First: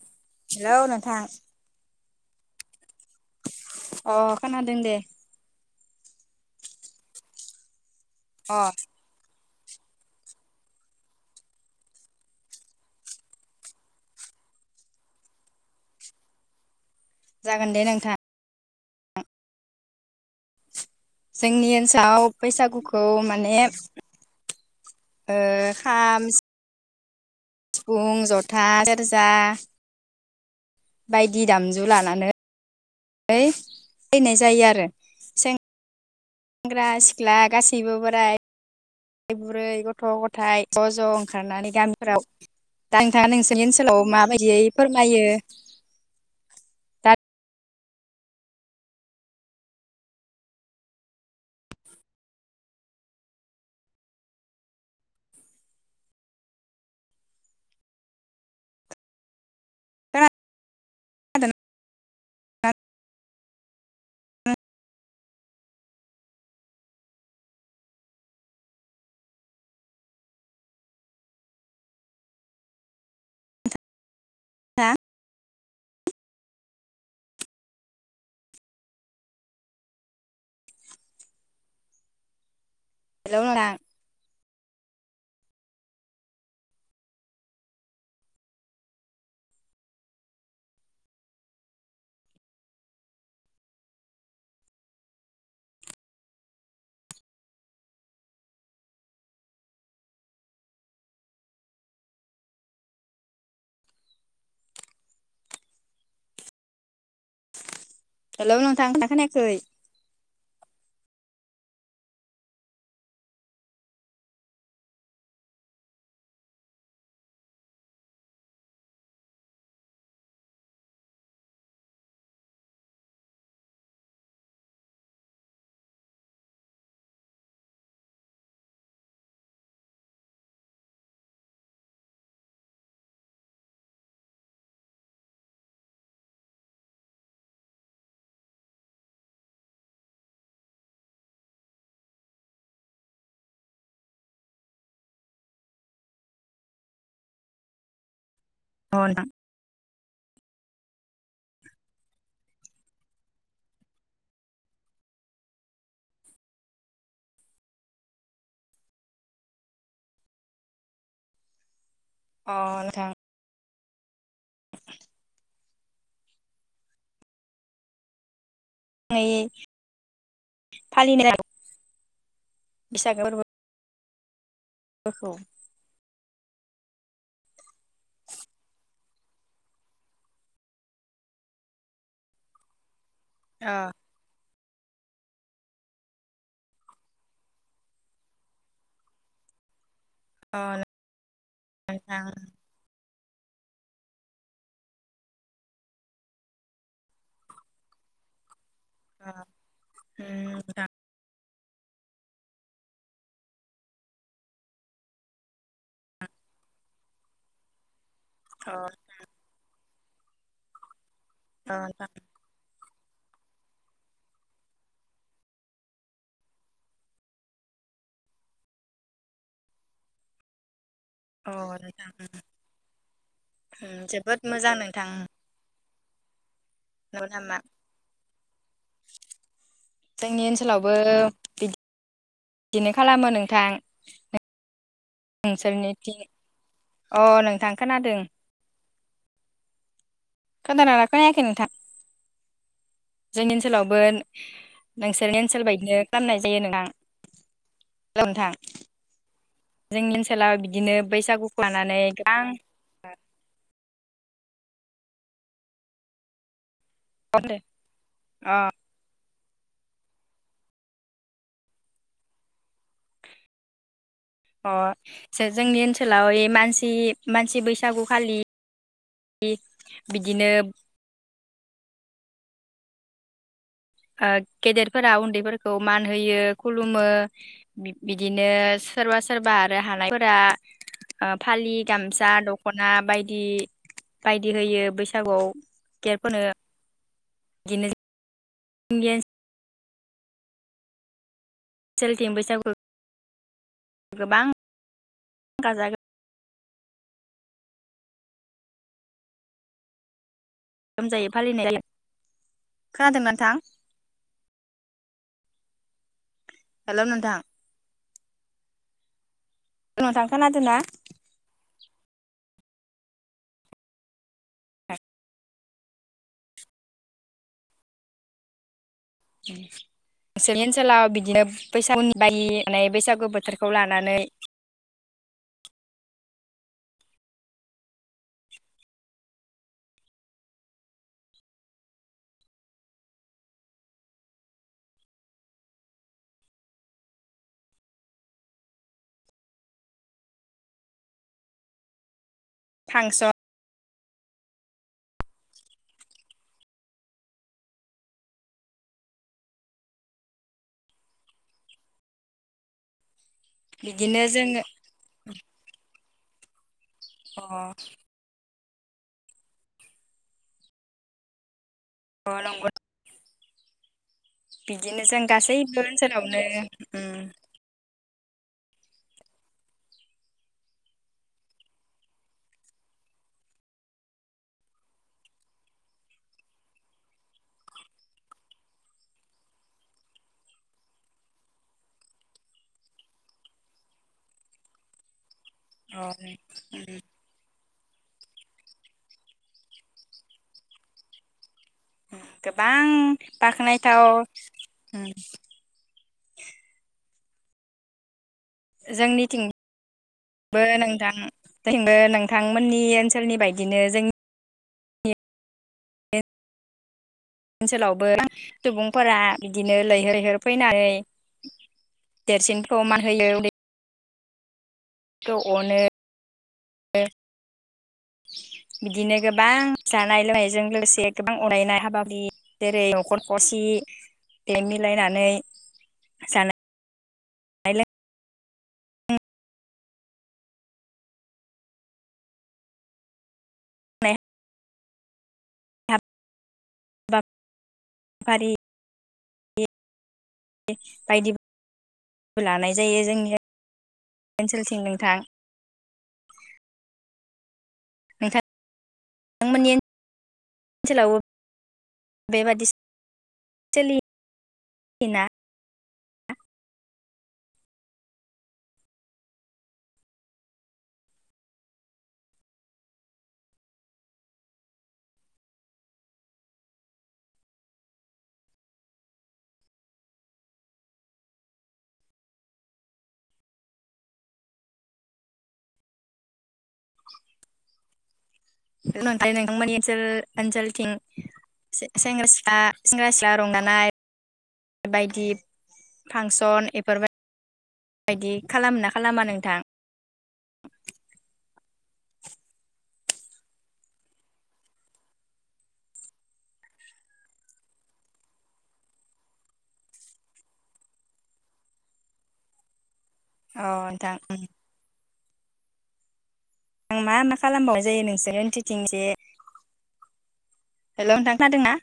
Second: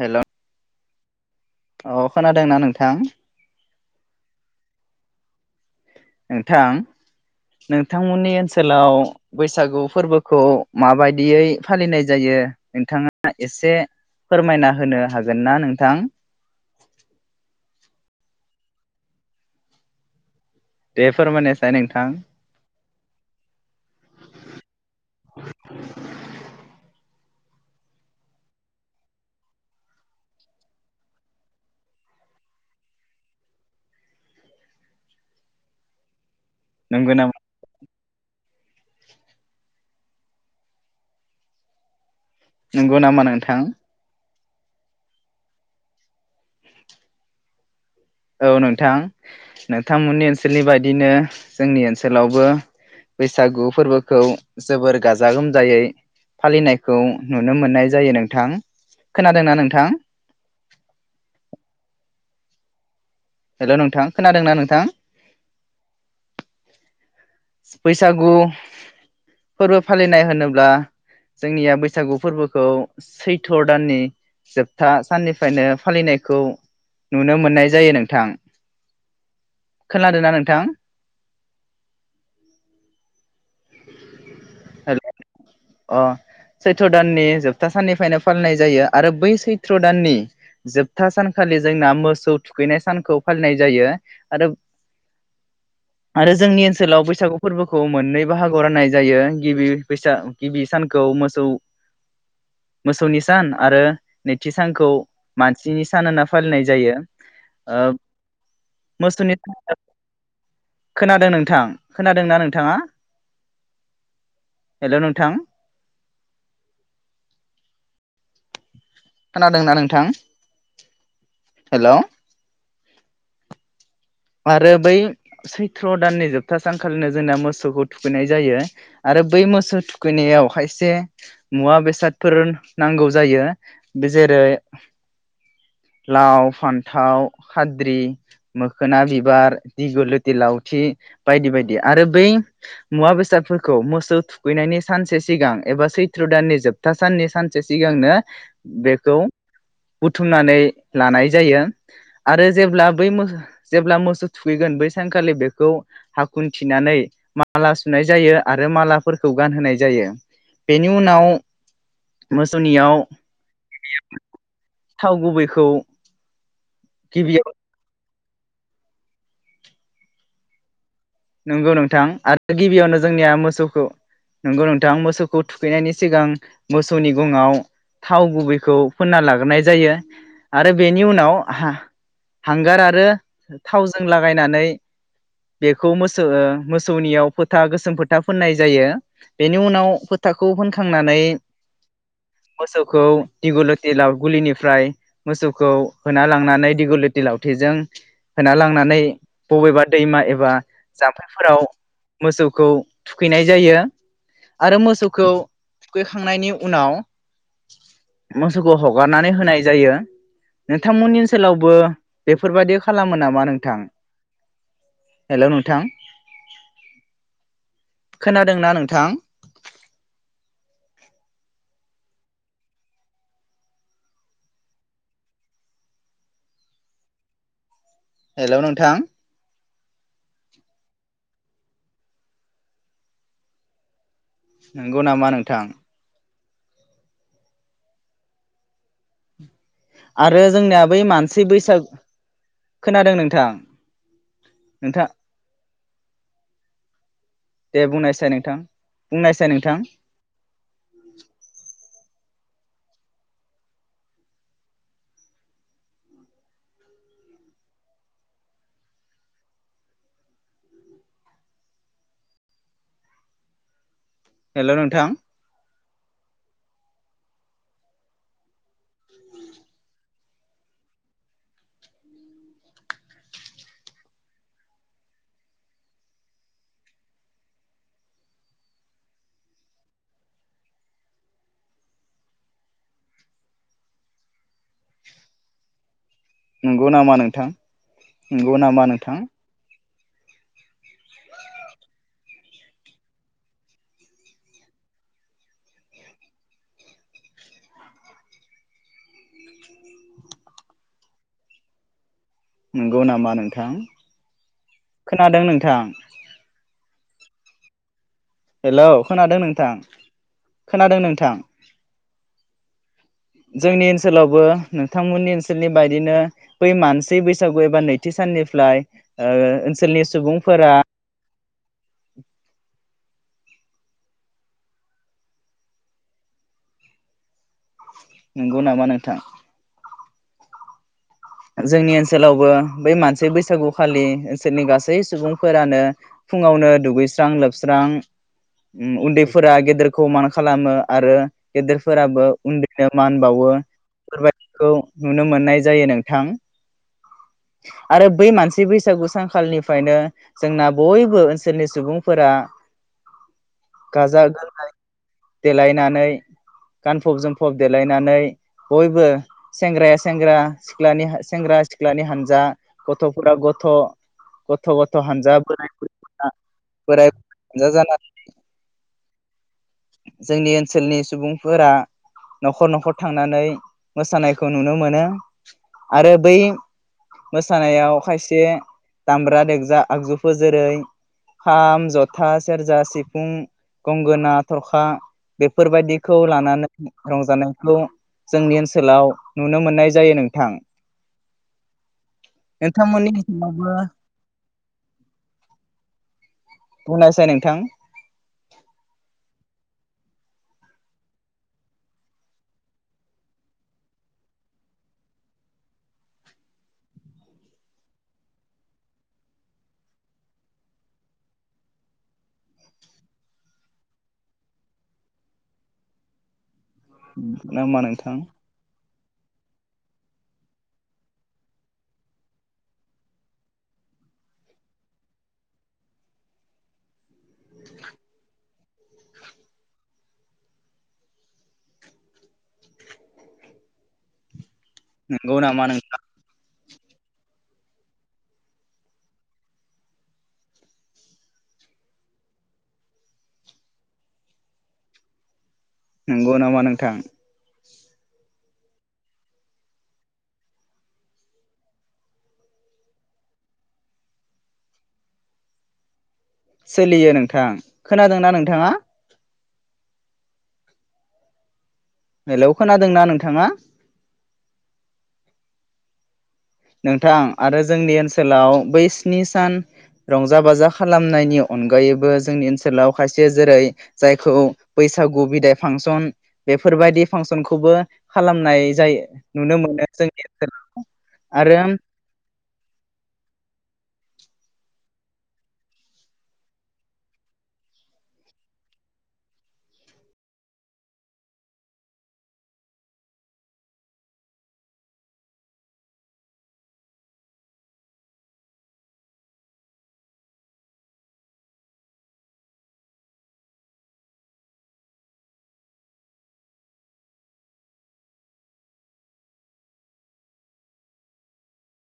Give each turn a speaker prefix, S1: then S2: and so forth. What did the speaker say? S1: हेल'
S2: औ नोंथां
S1: अ खोनादोंना नोंथां
S2: अ खोनादों दे
S1: नोंथां नों थांमोननि
S2: अ
S1: ओनसोलाव बैसागु फोरबोखौ माबायदियै फालिनाय जायो नोंथाङा एसे फोरमायना होनो हागोन ना नोंथां
S2: जागोन दे नोंथां
S1: दे
S2: जोंनि
S1: फोरमायनायसाय नोंथां
S2: ओनसाव बैसागु खौ माने ओ खाम सिफुं जथा सेरजा बायदि दामजु लानानै फोयनाय जायो आरो सें ग्रा
S1: नंगौ
S2: सिख्ला
S1: नामा
S2: गासैबो बो राइ बुरै गथ' गथाय ज' ज' ओंखारनानै गामिफोराव [unintelligible]
S1: नंगौ नामा
S2: थाङा
S1: नोंथां
S2: नोंसोरनि ओनसोलाव माबायदि दियै फोरमायो दा
S1: औ नोंथां नोंथांमोननि ओनसोलनि बायदिनो जोंनि ओनसोलावबो बैसागु फोरबोखौ जोबोर गाजा गोमजायै फालिनायखौ नुनो मोननाय जायो नोंथां खोनादोंना नोंथां
S2: खोनादोंना [unintelligible]
S1: हेल' नोंथां खोनादोंना नोंथां बैसागु फोरबो फालिनाय होनोब्ला जोंनिया बैसागु फोरबोखौ सैथ' दाननि जोबथा साननि फ्रायनो फालिनायखौ नुनो मोननाय जायो नोंथां खोनादों ना नोंथां
S2: [unintelligible]
S1: हेल' अ सैथ्र दाननि जोबथा साननिफ्रायनो फालिनाय जायो आरो बै सैथ्र दाननि जोबथा सानखालि जोंना मोसौ थुखैनाय सानखौ फालिनाय जायो आरो आरो जोंनि ओनसोलाव बैसागु फोरबोखौ मोननै बाहागोआव राननाय जायो गिबि बैसा गिबि सानखौ मोसौ मोसौनि सान आरो नैथि सानखौ मानसिनि सान होनना फालिनाय जायो ओ
S2: हेलौ नोंथां [unintelligible]
S1: मोसौनि
S2: खोनायाखै
S1: खोनादों नोंथां खोनादोंना नोंथाङा हेल' नोंथां खोनादोंना नोंथां हेल' आरो बै सैथ्र' दाननि जोबथा सानखालिनो जोंना मोसौखौ थुखैनाय जायो आरो बै मोसौ थुखैनायाव खायसे मुवा बेसादफोर नांगौ जायो बे जेरै लाव फान्थाव खाद्रि मो खोना बिबार दिगु लुथि लावथि बायदि बायदि आरो बै मुवा बेसादफोरखौ मोसौ थुखैनायनि सानसे सिगां एबा सैथ्र' दाननि जोबथा साननि सानसे सिगांनो बेखौ
S2: नोंथां
S1: बुथुमनानै लानाय जायो आरो जेब्ला बै मो जेब्ला मोसौ थुखैगोन बै सानखालि बेखौ हाखुन थिनानै माला सुनाय जायो आरो मालाफोरखौ गानहोनाय जायो बेनि उनाव
S2: अ
S1: मोसौनियाव
S2: नोंथां
S1: थाव गुबैखौ गिबियाव
S2: यै
S1: नंगौ नोंथां गिबियावनो
S2: बैसागो
S1: जोंनिया
S2: फोरबो
S1: मोसौखौ नोंगौ नोंथां
S2: फोरखौ
S1: मोसौखौ थुखैनायनि सिगां मोसौनि गंआव थाव गुबैखौ फोनना लाग्रोनाय जायो आरो बेनि उनाव हांगार आरो
S2: अ
S1: थावजों लागायनानै बे खौ ओ मोसौनियाव फोथा गोसोम फोथा फोननाय जायो बेनि उनाव फोथाखौ
S2: अ
S1: फोनखांनानै
S2: नोंथां
S1: मोसौखौ दिगु लथि लाव गुलिनिफ्राय मोसौखौ होना लांनानै दिगु लत लावथिजों होना लां नानै बबेबा दैमा एबा
S2: उम
S1: जाम्फैफोराव मोसौखौ थुखैनाय जायो आरो मोसौखौ थुखैखांनायनि उनाव
S2: अ
S1: मोसौखौ हगारनानै होनाय जायो नोंथां [unintelligible] मोननि ओनसोलावबो
S2: नोंथां
S1: बेफोर बायदि खालामो नामा नोंथां? हेलौ नोंथां खोनादोंना नोंथां?
S2: अ नोंथां उम जोबोद मोजां नोंथां उम। नंगौ नामा?
S1: हेलौ नोंथां।
S2: जोंनि ओनसोलावबो बि [unintelligible] दि बिदिनो खालामो नोंथां
S1: नंगौ नामा नोंथां।
S2: नोंसोरनिथिं अ नोंथां खोनादों।
S1: आरो जोंनिया बै
S2: खोनादोंना
S1: मानसि
S2: खोनायाखै नोंथां
S1: बैसागु खोनादों नोंथां
S2: जोंनि ओनसोलावबो
S1: नोंथां
S2: नोंसोरनि ओनसोल बायदिनो। खालामनाय जायो नों [unintelligible] हेल'
S1: दे बुंनायसाय
S2: नोंथां
S1: बुंनायसाय नोंथां
S2: जोंनि ओनसोलाव बिदिनो बैसागुखौ लानानै आं [unintelligible] ओ
S1: हेल'
S2: अ
S1: नोंथां
S2: जोंनि ओनोल ओनसोलाव मानसि मानसि बैसागु खालि बिदिनो ओ गेदेरफोरा उन्दैफोरखौ मान होयो खुलुमो बिदिनो सोरबा सोरबा आरो हानायफोरा ओ फालि गामसा दख'ना बायदि बायदि होयो बैसागुआव गेदेरफोरनो
S1: नंगौ नामा नोंथां ओम।
S2: बिदिनो
S1: नंगौ नामा
S2: जोंनि
S1: नोंथां?
S2: ओनसोलथिं बैसागु गोबां गाजा गो गोमजायै फालिनाय
S1: नंगौ नामा नोंथां खोनादों नोंथां। थां
S2: हेल' नोंथां
S1: हेलौ खोनादों नों नोंथां खोनादों नोंथां जोंनि ओनसोलावबो नोंथांमोननि ओनसोलनि बायदिनो बै मानसि बैसागु एबा नैथि साननिफ्राय ओ ओनसोलनि
S2: नोंसोरनि
S1: सुबुंफोरा
S2: ओनसोलाव बिदिनो बैसागु बा [unintelligible] यो माने बैसागु गो बोथोरखौ लानानै
S1: नंगौ नामा नोंथां? जोंनि ओनसोलावबो बै मानसि बैसागुखालि ओनसोलनि गासै सुबुंफोरानो फुङावनो दुगैस्रां लोबस्रां उन्दैफोरा गेदेरखौ मान खालामो आरो गेदेरफोराबो। उन्दैनो मान
S2: फांसन
S1: बावो। बेफोर बायदिखौ नुनो मोननाय जायो नों थां। आरो बै मानसि बैसागु सानखालिनिफ्रायनो जोंना बयबो ओनसोलनि सुबुंफोरा
S2: बिदिनो जोङो
S1: गाजा-गोमजायै देलायनानै गानफब
S2: अ
S1: जोमफब देलायनानै बयबो सेंग्राया सेंग्रा सिख्लानि सेंग्रा सिख्लानि
S2: अ
S1: जा
S2: नंगौ
S1: गथ'फोरा ग थ' गथ'
S2: बिदिनो
S1: गथ'
S2: जों
S1: हानजा बोराइ
S2: गासैबो
S1: बुरै मोना
S2: ओनसोलावनो
S1: बोराय
S2: उम
S1: बुरै हानजा जाना जोंनि ओनसोलनि सुबुंफोरा नखर नखर थांनानै मोसानायखौ नुनो मोनो आरो बै मोसानायाव खायसे दामग्रा देग्रा आगजुफोर जेरै खाम जथा सेरजा सिफुं गंगोना थरखा
S2: अ
S1: बेफोरबायदिखौ लानानै रंजानायखौ जोंनि ओनसोलाव नुनो मोननाय जायो नोंथां
S2: गोबां
S1: नोंथांमोननि ओनसोलावबो
S2: बाख्नायथाव
S1: बुंनासाय नोंथां
S2: जोंनिथिंबो नोंथां नोंथांमोननि ओनसोलनि बायदिनो जोंनि ओनसोलावबो सुबुंफोरा बिदिनो लैहोर लैहोर फैनानै देरसिनखौ मान होयो उन्दै खौ अनो
S1: होमबा नोंथां
S2: बिदिनो गोबां जानाय लोंनायजों लोगोसे गोबां अनायनाय हाबाफारि जेरै नखर खसि बे मिलायनानै जानाय
S1: [unintelligible]
S2: [unintelligible]
S1: नंगौ नामा नोंथां
S2: फारि बायदि लानाय जायो जोंनि ओनसोलथिं नोंथां
S1: नंगौ नामा नोंथां
S2: नोंथां [unintelligible] नोंथांमोननि [unintelligible] ओनसोलाव [unintelligible] बेबादि [unintelligible] सोलियो ना
S1: सोलियो नोंथां खोनादोंना नोंथाङा हेलौ खोनादोंना नोंथाङा नोंथां आरो जोंनि ओनसोलाव बै स्नि सान रंजा बाजा खालामनायनि अनगायैबो जोंनि ओनसोलाव खायसे जेरै जायखौ बैसागु बिदाय फांसन बेफोरबायदि फांसनखौबो खालामनाय जायो
S2: नोंथां
S1: नुनो
S2: नोंथांमोननि
S1: मोनो
S2: ओनसोल
S1: जोंनि
S2: ओनसोलथिं
S1: ओनसोलाव आरो
S2: सेंग्रा सिख्ला सेंग्रा सिख्ला रंजानाय बायदि फांसन एफोरबाय बायदि खालामो ना खालामा नोंथां औ नोंथां आं मा मा खालामबावनाय जायो नोंसोरनि ओनसोलथिंजे हेल' नोंथां खोनादोंना